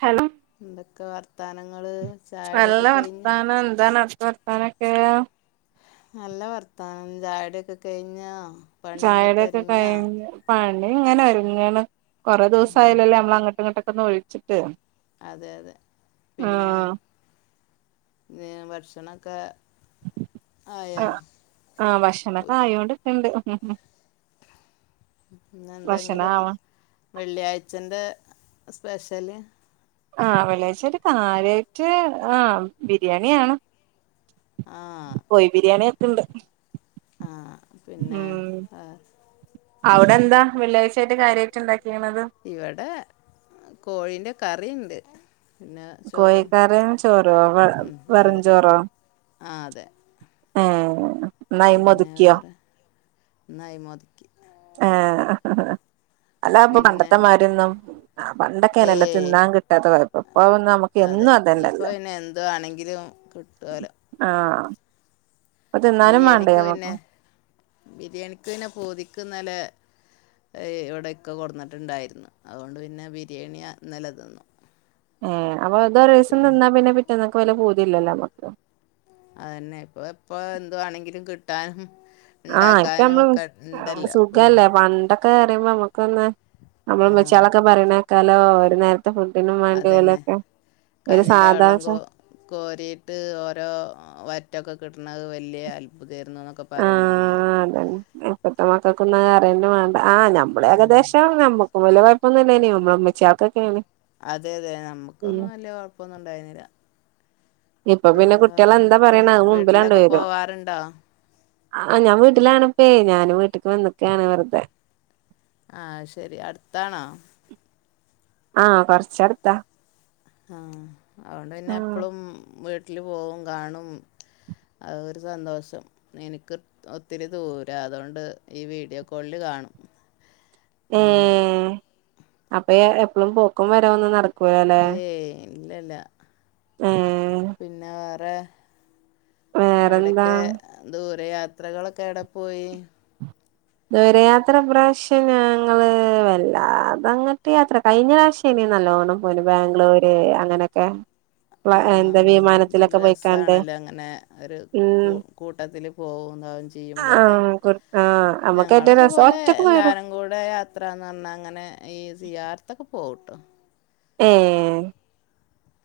Hello എന്തൊക്ക വർത്താനങ്ങള്...? നല്ല ചായുടിയൊക്കെ കഴിഞ്ഞോ വർത്താനം. എന്താാണവ്ടത്ത വർത്താനൊക്കെ...? നല്ല വർത്താനം. ചായുടിയൊക്കെ കഴിഞ്ഞൊ...? ചായുടിയൊക്കെ കഴി പണി ഇങ്ങനെ ഒരുങ്ങണ്... കൊറേ ദിവസായല്ലല്ലേ നമ്മള അങ്ങോട്ടിങ്ങട്ടൊക്കെ ഒന്ന് വി ച്ചിട്ട് അതെ അതെ ങാ..... ങ്‌... ഭക്ഷണക്ക ങ.. ങാ... ഉ- ഭക്ഷണൊക്കെ ആയോണ്ടിക്കണ്ട്. ഉം.. ഉം.. ഉം. ഭക്ഷണം ഇന്നെന്തെങ്കിലും ആവ വെള്ളിയാഴ്ചന്റെ സ്പെഷല് ആഹ് വെള്ളിഴ്ച ഒരു കാര്യായിട്ട് ആഹ് ബിരിയാണിയ ആണ് ആഹ് കോഴി ബിരിയാണി വെക്കണ്ട് ആ പിന്നെ വെ അവ്ടെ എന്താ വെള്ളിയാഴ്ചയായിട്ട് കാര്യയിട്ട് ഇ ണ്ടാക്കിക്കണത് ഇവടെ കോഴീന്റെ കറിണ്ട് കോഴിക്കാറിം ചോറോ വ ഉം വെറും അതെ ചോറോ ആ അതെ ഏ നൈ മൊത് ക്കിയോ ന്നയിമൊതിക്കി ഏഹ് അല്ല അപ്പൊ പിന്നെ പണ്ടത്തെമാരൊന്നും ആ പണ്ടൊക്കെനെല്ലോ ഏയ് തിന്നാൻ കിട്ടാത്ത കുഴപ്പോം ഇപ്പൊ മ്മുക്ക് അതെ എന്നും അതെന്ന ല്ലേ കിട്ടോലൊ ആഹ് ഇപ്പ തിന്നാനും വേണ്ടേ മ്മക്ക് ബിരിയാണിക്ക്പിന്നെ പുതുക്കിന്നലെ ഇവിടെഇക്ക കൊടുന്നിട്ടുണ്ടായിരുന്നു അതുകൊണ്ട് പിന്നെ ബിരിയാണി ഇന്ന ല തി ന്നു ഏ അപ്പൊ ഇതൊ ഒരിസം തിന്നാ പിന്നെ പിറ്റന്നൊക്ക് വല്ല പു തില്ലല്ലോ നമ്മുക്ക് അയന്നെ ഇപ്പൊ ഇപ്പ എന്തുവാണെങ്കിലും കിട്ടാനും ആഹ് ഇപ്പ ഉണ്ടാക്കാനും മ്മള് ഒക്കെ ഉണ്ടല്ലോ അപ്പോൾ സുഖല്ലേ പിന്നെ പണ്ടൊ ക്കെ പറയുമ്പോക്കൊന്ന് നമ്മളെ ആ മെച്ചളൊക്കെ പറയണേക്കാലോ ഒരു നേരത്തെ ട്ടിനും വേണ്ടി അതന്നെ വലൊക്കെ ഒരു സാധാ കോരിട്ട് ഓരോ വറ്റൊക്കെ കിട്ടണത് വല്ല്യ അത്ഭുതയിരുന്നുന്നൊക്കെ പറിണാണാലൊ ആ അതെ ഇപ്പത്ത മക്കൊക്കന്നും അറിയന്നെ വേണ്ട ആ നമ്മളും ഏ ഉം. കദേശംമാണ് നമ്മ ഓല് കുഴപൊന്നുല്ലെന് നമ്മച്യ ക്കൊക്കെയാണ് അതെ അതെ നമ്മുക്കൊന്നും വല്ല്യ കൊഴപ്പൊന്നും ഉണ്ടായിന്നില്ല ഇപ്പൊ പിന്നെ കുട്ട്യാള എന്താ എന്തൊക്കെ പറയണ അത് മുമ്പിലാണല്ലോ വീട്ടിലൊക്കെ വര പോവാറുണ്ടോ ആ ഞാ വീട്ടിലാണപ്പേ ഞാന് വീട്ടിക്ക് വന്നൊക്കെണ് വെറ്തെ ങാ... ശരി. അടുത്താണോ..? ങാ... കൊറച്ചടുത്താ. ആഹ് അയോണ്ട് പിന്നെ എപ്പളും വീട്ടില് പോവും കാണും അ ഒരു സന്തോഷം ഇനിക്ക് ഒത്തിരി ദൂര അതൊണ്ട് ഈ വീഡിയോ കോളില് കാണും അങ്ങനെയുള്ളൂ ഏഹ് അപ്പൊ എപ്പളും പോക്കും വരവൊന്നും ഒന്നും നട ഏയ് ഇല്ലല്ല ഉം പിന്നെ വേറെ വേറെന്താ എവിടെക്കെ ങ.. ദൂരയാത്രകളൊക്ക എവിടപ്പോയി..? ദൂരയാത്ര ഈപ്രാവശ്യം ഞങ്ങള്... വല്ലാതങ്ങട്ട് യാത്ര കഴിഞ്ഞ പ്രാവശ്യനി നലോണം പോയിന് ബാംഗ്ലൂര്... അങ്ങനക്കെ ങാ.. ങും.. നല്ല പോയിക്കാണ്ട് രസാണല്ലേ.. അങ്ങനെ ഒരു ഉം കൂ കൂട്ടത്തില് പോകുംകാവും ചെയ്യുമ്പൊക്കെ. ആഹ് കു ആഹ് നമ്മുക്ക് ഞങ്ങള് ഏറ്റവും രസം ഇതുപോലെ ഒറ്റക്ക് പോയതാ എല്ലാരും കൂടെ.. യാത്രാന്ന് പറഞ്ഞാങ്ങനെ ഈ സിയാർത്തൊക്കെ പോകുട്ടോ. മ്മ്മ്.....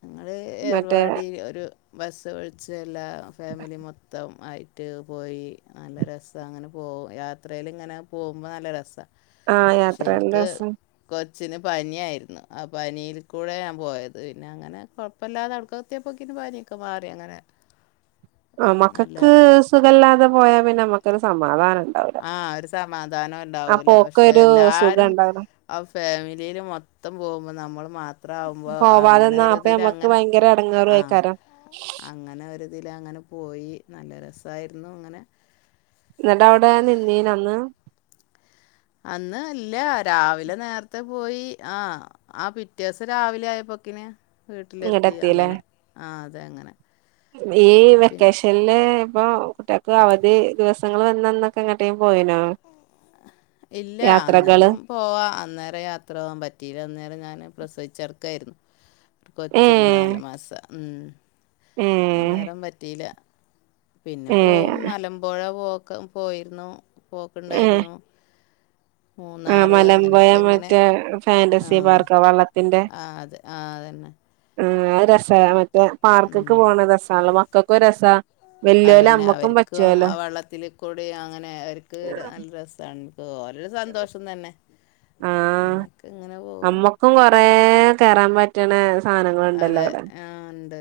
ഞങ്ങള്... ഏർവാടി ഒരു ബസ്സ് വിളിച്ച്എല്ലാ... ഫാമിലി മൊത്തം.. ആയിട്ട്.. പോയി.. നല്ല രസ് അങ്ങനെ പോ.. യാത്രയിലിങ്ങനെ പോകുമ്പോ നല്ല രസാ. ആഹ് പക്ഷെ യാത്രല്ല എനിക്ക് രസം കൊച്ചിന് പനി ആയിരുന്നു. ആ പനിയില്ക്കൂടെ ഞാൻ പോയത് പി പിന്നങ്ങനെ.. കൊഴപ്പില്ലാതെ അവിടക്കെത്തിയപ്പോക്കിന് പനിയൊക്കെ മാറി അങ്ങനെ ങാ.. മക്കക്ക് നല്ല സുഖല്ലാതെ പോയാ പിന്നെ നമ്മക്കൊരു സമാധാനം ഉണ്ടാ ങാ... ഒരു സമാധാനം ഉണ്ടാവൂല പക്ഷെ അപ്പോക്കൊരു സുഖം എല്ലാരും ഉണ്ടാവൂല ആ ഫാമിലിയില് മൊത്തം പോകുമ്പോ, നമ്മൾ മാത്രം ആവുമ്പോ അങ്ങനെ ഒരു അപ്പ നമുക്ക് ഭയങ്കര ഇടങ്ങേറും ആയിക്കാര അങ്ങന ഒരിതില് അങ്ങനെ പോയി... നല്ല രസായിരുന്നു അങ്ങനെ എന്നിട്ടവിട നിന്നീനന്ന്? അന്ന് ല്ല.. രാവില നേരത്തെ പോയി ങാ ആ പിറ്റേ ദിവസം രാവിലെ ആയപ്പോക്കിന് ഇങ്ങട്ട് വീട്ടിലെത്തി... അങ്ങനെ.. ആ.. അതെ.. അങ്ങനെ. നീ... ഈ പിന്നെ വെക്കേഷൻ ലെഇപ്പൊ.. കുട്ടികക്ക് അവധി ദിവസങ്ങള് വന്നന്നൊക്കെ എങ്ങോട്ടേലും പോയിനോ? ഇല്ല യാത്രകള് അന്നേരം പോവാ.. അന്നരം യാത്ര പോവാമ്പറ്റിയിലന്നേരം ഞാന് പ്രസവിച്ചെടക്കെയാരുന്നു. കൊച്ചുണ്ട്. ഏഹ് നാല് മാസം. ഉം... ഏഹ് അന്നേരം പറ്റീല്ല. പിന്നെ ഏഹ് പോവും മലമ്പുഴപോക്കം പോയിരുന്നു... പോക്കുണ്ടായിരുന്നു... ആ മൂന്നാറ് അങ്ങനെയൊക്കെ ഇങ്ങനെ മലമ്പുഴമറ്റേ ആ ഫാന്റസി പാർക്കാ വെള്ളത്തിൻ്റെ ആ, അത് ആ അതന്നെ ആ രസാ മറ്റേ പാർക്കൊക്ക പോണ രസാ മക്കൾക്കെ രസാ വല്യോല് അതുന്നെ അമ്മക്കും അവർക്കും പറ്റുവല്ലോ ആ വെള്ളത്തി കൂടി അങ്ങനെ അവ നല്ല രസമാണ് എനിക്ക് ഓരരു സന്തോഷം തന്നെ അങ്ങനെയൊക്കെ ഇങ്ങനെ പോകും ഇപ്പോ കൊറേ കേറാൻ പറ്റണ സാധനങ്ങളുണ്ടല്ലോ അതെ അവിടെ ആ ഉണ്ട്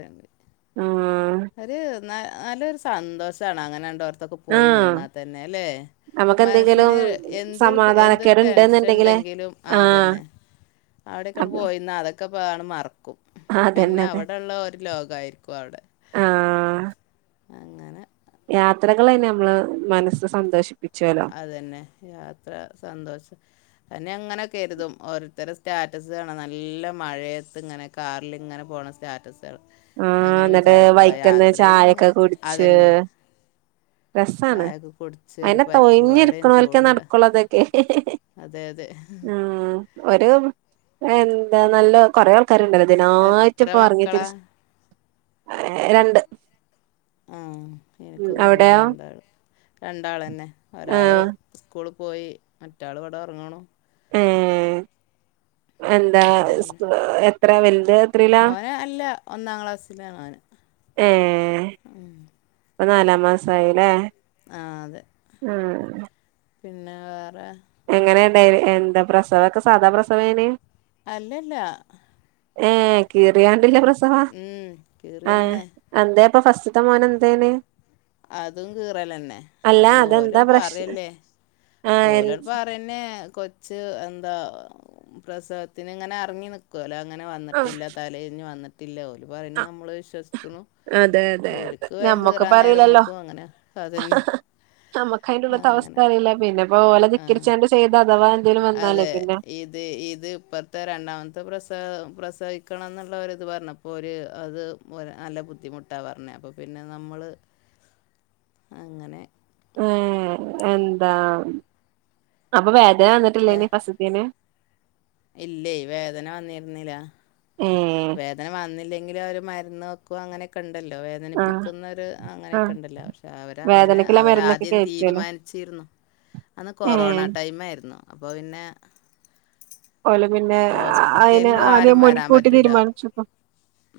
ആഹ് ഒരു ന നല്ലൊരു സന്തോഷാണ് അങ്ങനെ എണ്ടോരത്തൊക്കെ പോയി ആഹ് നിന്നാൽ തന്നെ അല്ലേ? നമുക്ക് എന്തെങ്കിലും മനസ്സിന് എന്ത് എന്തൊരു സമാധാനക്കേട് ടെൻഷൻ ഇണ്ട്ന്നുണ്ടെങ്കില് ഉണ്ടെങ്കിലും ആഹ് അതന്നെ അവിടെക്കെ അതെ പോയിരുന്നാൽ അതൊക്കെ അങ്ങട്മറക്കും അതന്നെ പിന്നെ അതെ അവിടെയുള്ള ഒരു ലോകയിരിക്കും അവിടെ അങ്ങനെ യാത്രകൾ തന്നെ നമ്മള് മനസ്സ് സന്തോഷിക്കും അതന്നെ യാത്ര സന്തോഷം അന്നെ അങ്ങനെയൊക്കെ കരുതും ഓരോത്തടെ സ്റ്റാറ്റസ് കാണ നല്ല മഴയത്ത് ഇങ്ങനെ കാറിൽ ഇങ്ങനെ പോകണ സ്റ്റാറ്റസ്കള് ആഹ് അങ്ങനെ എന്നിട്ട് വിചാരിക്കുവ വൈക്കന്ന് യാത്രയിൽ ചായൊക്കെ ഇങ്ങനെ കുടിച്ച് അതെന്നെ രസാണ് ചായയൊക്കെ കുടിച്ച് ഒരു അയിനെ പരിപ്പുവടയും തൊയിഞ്ഞിരിക്കണോൽക്കെ ചൂടുള്ള നടക്കുള്ളൂ അതൊക്കെ അതെ അതെ ഉം ഒരു എന്താ നല്ല കൊറെ ആൾക്കാരുണ്ടല്ലോഇതിനായിട്ട് എത്ര ഇപ്പ ഇറങ്ങി മക്കളാ തിരിച്ച് ഏ രണ്ട് ആ ഉം എനിക്കും തന്നെ അവിടെയോ രങ്ങള്ളൂ രണ്ടാൾ തന്നെ. ഒരാള് ആഹ് സ്കൂളിൽ പോയി മറ്റാൾ ഇവിടെ ഉറങ്ങണു ആ എന്താ എത്ര വലത് ഓന അല്ല ഒന്നാം ക്ലാസ്സിലാണ് ഓന് ഉം ഇപ്പ നാലാം മാസയില്ലേ ആ അതെ പിന്നെ വേറെ എങ്ങനെയ ഉണ്ടായ എന്താ പ്രസവൊക്കെ സാദാ പ്രസവേനെയ അല്ലല്ല ഏ കീറിയാണ്ടില്ല പ്രസവ ഉം ആഹ കീറിയന്നെ എന്താ ഇപ്പൊ ഫസ്റ്റ്ത്തെ മോന എന്തേന അതും കീറലന്നെ അല്ല അത്പോലെ അതെന്താ പ്രശ്നം പറല്ലേ ആഹ് എൻ ഓലപ്പറന്നെ കൊച്ച് എന്താ പ്രസവത്തിന് ഇങ്ങനെ അറങ്ങി നി [unintelligible] അങ്ങനെ വന്നിട്ടില്ല തല തിരിഞ്ഞ് വന്നിട്ടില്ല ഓല പറയുന്നത് നമ്മൾ വിശ്വസിക്കുന്നു അതെ അതെ അതെ ഞമ്മക്ക് നേരം അറിയിലല്ലോ വെക്കും അങ്ങനെ അതന്നെ ഹ ഹ നമ്മുക്ക അതിന്റെ ഉള്ളത്തെ അങ്ങനെ അവസ്ഥ അറില്ല പിന്നെ ഇപ്പോ ഓല ആ തിക്കരിച്ചാണ്ട് ചെയ്ത് അഥവാ എന്തേലും വന്നാലേ അതെ പിന്നെ ഇത് ഇത് ഇപ്പറത്തെ രണ്ടാമത്തെ പ്രസ പ്രസവിക്കണം എന്നുള്ളവര് ഇത് പറഞ്ഞ അപ്പോൾ ഒരു അത് നല്ല ബുദ്ധിമുട്ടാണ് പറഞ്ഞത് അപ്പോൾ പിന്നെ നമ്മൾ അങ്ങനെ ഏ എന്താ അപ്പൊ വേദന വന്നിട്ടില്ലേ ഇനി ഫസ്റ്റ്ത്തേന് ഇല്ലേ വേദന വന്നിരുന്നില്ല ഉം വേദന വന്നില്ലെങ്കിലും അവര് മരുന്ന് [unintelligible] അങ്ങനെയൊക്കെ ഉണ്ടല്ലോ ആഹ് വേദനിപ്പിക്കുന്നവർ അങ്ങനെയൊക്കെ ആഹ് ഉണ്ടല്ലോ പക്ഷെ അവര അങ്ങനെ വേദനക്കുള്ള മരുന്നൊക്കെ അവരാദ്യം കേറ്റുവല്ലോ തീരുമാനിച്ച ച്ചിരുന്നു അന്ന് ഏ കൊറോണ ടൈം ആയിരുന്നു അപ്പൊ പിന്നെ [unintelligible] പിന്നെ അതിന് ഹോസ്പിറ്റലിൽ ആദ്യം ആരും വരാൻ മുൻകൂട്ടി പറ്റില്ല തീരുമാനിച്ചു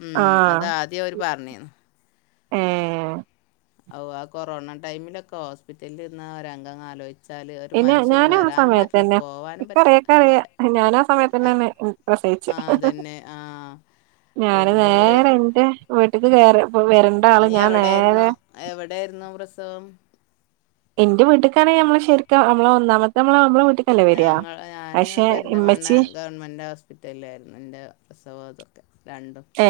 ഉം അതാദ്യം അവര് പറഞ്ഞു ഉം ഓ ആ കൊറോണ ടൈമിലൊക്കെ ഹോസ്പിറ്റലിൽ ഇന്ന് ഒരംഗങ്ങ ആലോചിച്ചു വച്ചാൽ ഒരു പിന്നെ മനുഷ്യന് ഞാനും ആ വരാനും പറ്റില്ല സമയത്തന്നെ പോവാനും പറ്റില്ല ഇക്കറിയക്കറിയ ഞാനാ സമയത്തന്നെയാണ് പ്രസവിച്ചെ ആഹ് തന്നെ ആഹ് ഞാന് നേരെ എൻന്റെ വീട്ടിക്ക് കേറിപ്പം വരണ്ട ആള് ഞാൻ നേരെ എവിടൊയിരുന്നു പ്രസവം എന്റെ വീട്ടുകാണെ നമ്മള ശരിക്കും നമ്മള ഒന്നാമത്തെ നമ്മള നമ്മള വിട്ടി ഞങ്ങള ഞാന് പെരിന്തമണ്ണ ഗവ മെന്റ് ഹോസ്പിറ്റലിലായിരുന്നു എൻ്റെ പ്രസവം ഇതൊക്കെ രണ്ടും ഏ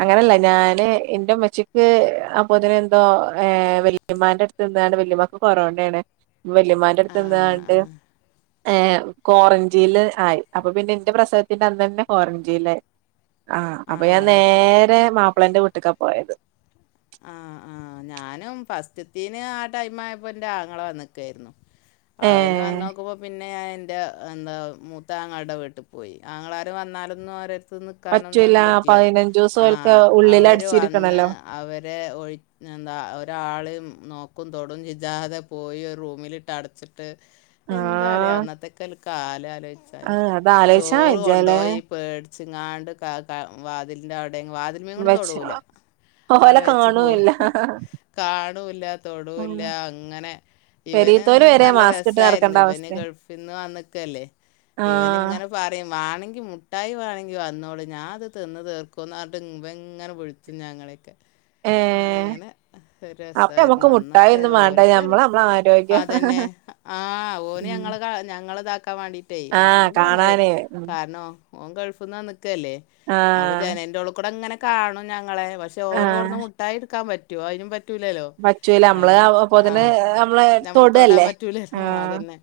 അങ്ങനെയല്ല ഞാന് എന്റെ ഉമ്മച്ചി [unintelligible] അപ്പൊതിനെ എന്തോ വലീമാന്റെ അടുത്ത് എന്ത വല്യമാക്ക് കൊറോണാണ് വെല്യമാന്റെ ആ അടുത്ത് ആ എന്തണ്ട് ഏ കോററ്റില് ആയി അപ്പൊ പിന്നെ എന്റെ പ്രസവത്തിന്റെ അന്ന് തന്നെ കോററ്റീലായി ആഹ് ആ അപ്പൊ ഞാൻ അത് ശരി നേരെ മാപ്പിളന്റെ വീട്ടക്കാ പോയത് ആഹ ആഹ് ഞാനും ഫസ്റ്റത്തീന് ആ ടൈം ആയപ്പോ എന്റെ ആങ്ങളെ വന്നിക്കായിരുന്നു അവന് ഏഹ് വന്നോക്കുമ്പോ പിന്നെ ഞാൻ എന്റ എന്താ മൂത്താങ്ങളെടെ വീട്ടിൽ പോയി ആങ്ങളാര് വന്നാലെന്നും നര് പറ്റൂല നിക്കാനൊന്നിനെന്നും പറ്റില്ലല്ലോ പതിനഞ്ചൂസം ആ ഓൽക്ക് അവർ വന്ന് ഉള്ളിലടച്ചിരിക്കണല്ലോ അവര് ഒരെ ഒഴി എന്താ ഒരാളും നോക്കും തൊടും ജിജാതെ പോയി ഒരു റൂമിലിട്ട് അടച്ചിട്ട് എന്താല ആഹ് അന്നത്തേക്ക കാലലോചിച്ചാൽ ആഹ് അത് ആലോയിച്ചാ ചോറ് വെജ്ജാലേ കൊണ്ടുപോയി പേടിച്ചിങ്ങാണ്ട് ക ക വാതിലിൻ്റെ അവിടെയും വാതിമെയും ഇമ്മച്ചി കൂടിതൊടൂല ഓലെ അവിടെ വെച്ച്പോ കാണൂല്ല കാണൂല്ല തൊടൂല്ല ഉം അങ്ങനെ ഇവന് പെരീത്തോല് എന്നിട്ട് വരെ നല്ല മാസ്ക് ഇട്ട് നടക്കണ്ട രസായിരുന്നു ഇവന് അവസ്ഥയ ഗൾഫിൽന്ന് വന്നിക്കല്ലേ ആഹ് ഇവനിങ്ങനെ പറയും വാണെങ്കി മുട്ടായി വാണെങ്കി വന്നോളി ഞാഅത് തിന്ന് തീർക്കൂന്ന് പറഞ്ഞട്ട് ഇവയിങ്ങനെ വി കുഞ്ഞാങ്ങളെക്കെ ഏഹ് ഞാൻഅങ്ങനെ എന്ത് അപ്പൊ നമ്മക്ക് രസാമായിരുന്നു മുട്ടായി അന്നൊക്കെ ഒന്നും വേണ്ട ഓര്ക്ക് ഞമ്മള് നമ്മളെ ആരോഗ്യം അതന്നെ ആ ഓന് ഉം ഞങ്ങള് ഞങ്ങളെ ഇതാക്കാൻ വേണ്ടീട്ടേ ആഹ് വേണെങ്കി വന്നോളൂ കാണാനേ ഉം കാരണോ ഓൻ ഗൾഫിന്ന് വന്ന് നിക്കല്ലേ അപ്പൊ ആഹ് ജനന്റെ ഉള്ളിൽ കൂടെ അങ്ങനെ കാണും ഞങ്ങളെ പക്ഷെ ഓന് കൊടു ആഹ് മുട്ടായി എടുക്കാൻ പറ്റുമോ അതിനും പ റ്റൂലല്ലോ പറ്റൂല നമ്മള് അയിന് ആ അപ്പോത്തിന് നമ്മള് നമ്മൾ തോടാൻ തൊടല്ലേ പറ്റൂലേ ആ ആഹ് അതന്നെ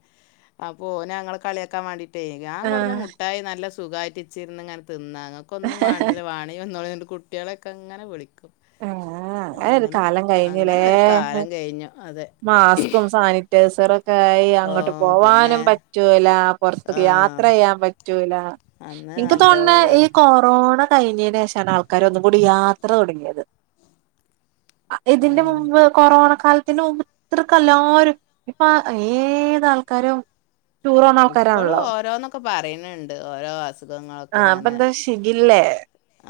അപ്പോ ഓന് ഞങ്ങളേ കളിയാക്കാൻ വേണ്ടിട്ടേ ഞാൻ കൊടുന്ന് ആഹ് മുട്ടായി നല്ല സുഖമായിറ്റിച്ചിരുന്ന് ഇങ്ങനെ തിന്നാ ഒൊന്നും വണ്ടില്ല വാണ്ടിങ്കി വന്നൊളി പറഞ്ഞിട്ട് കുട്ടികളൊക്കേ അങ്ങനെ വിളിക്കും ആഹ് അങ്ങനെ ഒരു കാലം കഴിഞ്ഞില്ലേ അങ്ങനെ ഒരു കാലം കഴിഞ്ഞു. അതെ. മാസ്കും സാനി റ്റേസറൊക്കെ ആയി ഓ അങ്ങോട്ട് പിന്നെ പോവാനും പറ്റൂല ആ പുറത്തക്ക് യാത്ര ചെയ്യാൻ പറ്റൂല അന്ന് എനിക്ക് നല്ല തോന്നേ ഒരു ഈ കൊറോണ കഴിഞ്ഞേന് ശേഷാണ് ആൾക്കാര് ഒന്നും കൂടി യാത്ര തുടങ്ങിയത് ആ ഇതിന്റെ മുമ്പ് കൊറോണ കാലത്ത് ത്തി മുൻപ് ഇത്രക്കല്ലാരും ഇപ്പൊ ഏതാൾക്കാരും ഇപ്പോളും ഓരോന്നൊക്കെ പറയനുണ്ട് ഓരോ അസുഖങ്ങളൊക്കെ ആഹ് അപ്പൊ ഇങ്ങനെ എന്താ ഷിഗില്ലേ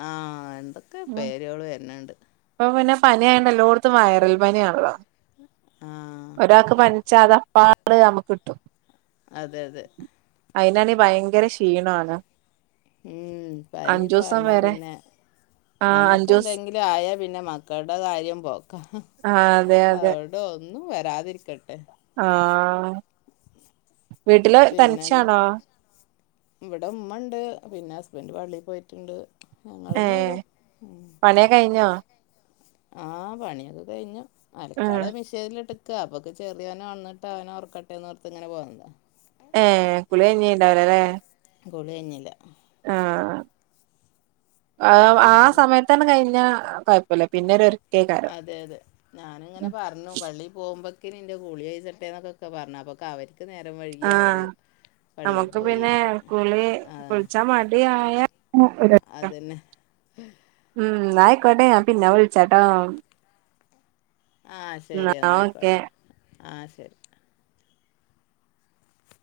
ആഹ് എന്തൊക്കെ പേരുകള് വരുന്നുണ്ട് ഇപ്പൊ പിന്നെ പനിയായണ്ട് എല്ലോടുത്തും വയറൽ പനിയാണല്ലോ ആ ഒരാൾക്ക് പനി ചതപ്പാട് നമ്മുക്ക് കിട്ടും അതെ അതെ അയിനാണേ ഭയങ്കര ക്ഷീണാണ് ഉം പനിയൊക്കെ അഞ്ചൂസം വന്നാ വരെ പിന്നെ ആഹ് അഞ്ചൂസ് നമുക്ക്ന്തെങ്കിലും ആയാൽ പിന്നെ മക്കളുടെ കാര്യം പോക്കാ ആഹ് അതെ അതെ [unintelligible] ഒന്നും വരാതിരിക്കട്ടെ. ആഹ് വീട്ടില് പിന്നെ എന്തൊ- തനിച്ചാണോ ഇവിടെ ഉമ്മണ്ട് പിന്നെ ഹസ്ബന്റ് പള്ളിൽ പോയിട്ടുണ്ട് ഞങ്ങന്നെ ഉള്ളു ഉം പണിയ കഴിഞ്ഞോ ആഹ് പണിയൊക്കെ കഴിഞ്ഞു ഉം അലക്കാനുള്ള മെഷീ ചെനിലിട്ടുങ്ക അപ്പൊക്ക് ചെറിയവനെണന്നിട്ട് അവനെ ഒറക്കട്ടെന്ന് ഓർത്ത് ഇങ്ങനെ പോകന്താ [unintelligible] ഏ കുളികഞ്ഞീണ്ടാവീ അലെ കുളി കയ്ഞ്ഞില്ല ആഹ് ആ ആ പിന്നെ സമയത്ത് എത്തം കഴിഞ്ഞാ കുഴപ്പമില്ല പിന്നെ ഒരുക്കെ കാരം അതെ അതെ ഞാനിങ്ങനെ പറഞ്ഞു പള്ളിൽ പോകുമ്പക്കനും എന്റെ കുളി കഴതിട്ട എന്നൊക്കെ പറഞ്ഞു അപ്പക്ക അവര് ക്ക് നേരം വഴുകിയ അവർ ആഹ് നമുക്ക് പിന്നെ കുളി ആ കുളിച്ചാ മടി ആയ [unintelligible] അതന്നെ ഉം ആയക്കോട്ടെ ആ പിന്നെ വിളിച്ചാട്ടോ ആ ശരി ന്നാ എന്നാ ഓക്കെ ആയിക്കോട്ടെ ആ ശരി